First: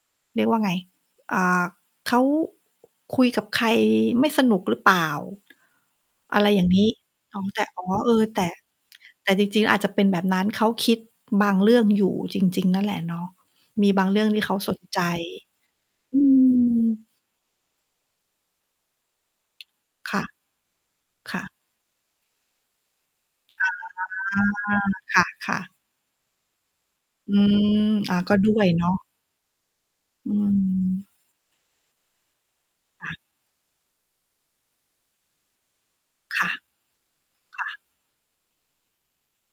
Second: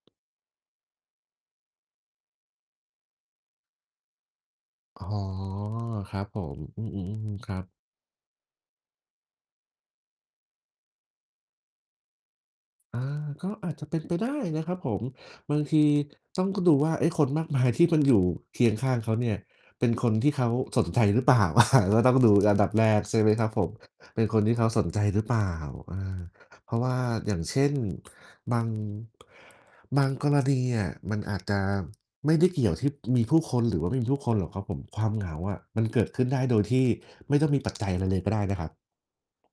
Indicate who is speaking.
Speaker 1: เรียกว่าไง อ่า เขาคุยกับใครไม่สนุกหรือเปล่
Speaker 2: อ๋อ
Speaker 1: า
Speaker 2: ครับ
Speaker 1: อ
Speaker 2: ผ
Speaker 1: ะไร อ
Speaker 2: ม
Speaker 1: ย่างน
Speaker 2: อื
Speaker 1: ี้
Speaker 2: ม
Speaker 1: อ๋อ
Speaker 2: ๆ ๆ คร
Speaker 1: แ
Speaker 2: ั
Speaker 1: ต่
Speaker 2: บ
Speaker 1: อ๋อ เออ แต่ แต่จริง ๆ อาจจะเป็นแบบนั้น เขาคิดบางเรื่องอยู่จริง ๆ นั่นแหล
Speaker 2: อ
Speaker 1: ะ
Speaker 2: า
Speaker 1: เนาะ
Speaker 2: ก็อาจจ
Speaker 1: ม
Speaker 2: ะ
Speaker 1: ี
Speaker 2: เป็
Speaker 1: บ
Speaker 2: น
Speaker 1: าง
Speaker 2: ไป
Speaker 1: เรื่
Speaker 2: ไ
Speaker 1: อ
Speaker 2: ด
Speaker 1: ง
Speaker 2: ้
Speaker 1: ที่เขา
Speaker 2: นะค
Speaker 1: ส
Speaker 2: รับ
Speaker 1: น
Speaker 2: ผ
Speaker 1: ใจ
Speaker 2: ม บางที
Speaker 1: อื
Speaker 2: ต้องดูว่าไอ
Speaker 1: ม
Speaker 2: ้คนมากมายที่มันอยู่เคียงข้างเขาเนี่ย เป็นค
Speaker 1: ค
Speaker 2: น
Speaker 1: ่ะ
Speaker 2: ที่เขาสนใจหรือเป
Speaker 1: ค
Speaker 2: ล่
Speaker 1: ่
Speaker 2: า
Speaker 1: ะ
Speaker 2: ก็ต้องดูอันดับแรก ใช่ไหมครับผ
Speaker 1: อ
Speaker 2: ม
Speaker 1: า
Speaker 2: เป็นคนที่เขาสนใจ
Speaker 1: ค
Speaker 2: หรือเปล่า
Speaker 1: ่ะ ๆ
Speaker 2: เออ เพราะว่า
Speaker 1: อ
Speaker 2: อ
Speaker 1: ื
Speaker 2: ย่างเช
Speaker 1: ม
Speaker 2: ่น
Speaker 1: อา ก็ด้
Speaker 2: บ
Speaker 1: ว
Speaker 2: า
Speaker 1: ย
Speaker 2: ง
Speaker 1: เนาะ
Speaker 2: บางก
Speaker 1: อื
Speaker 2: รณีเนี่ย
Speaker 1: ม
Speaker 2: มันอาจจะไม่ได้เกี่ยวที่
Speaker 1: ค่ะ
Speaker 2: มีผู้คนหรือว่าไม่มีผู้คนหรอกครับผม ความเหงาอะมันเกิดขึ้นได
Speaker 1: ค
Speaker 2: ้
Speaker 1: ่ะ
Speaker 2: โดยที่ไม่ต้องมี
Speaker 1: ค่
Speaker 2: ปัจ
Speaker 1: ะ
Speaker 2: จัยอะไรเลย ก็ได้นะครับ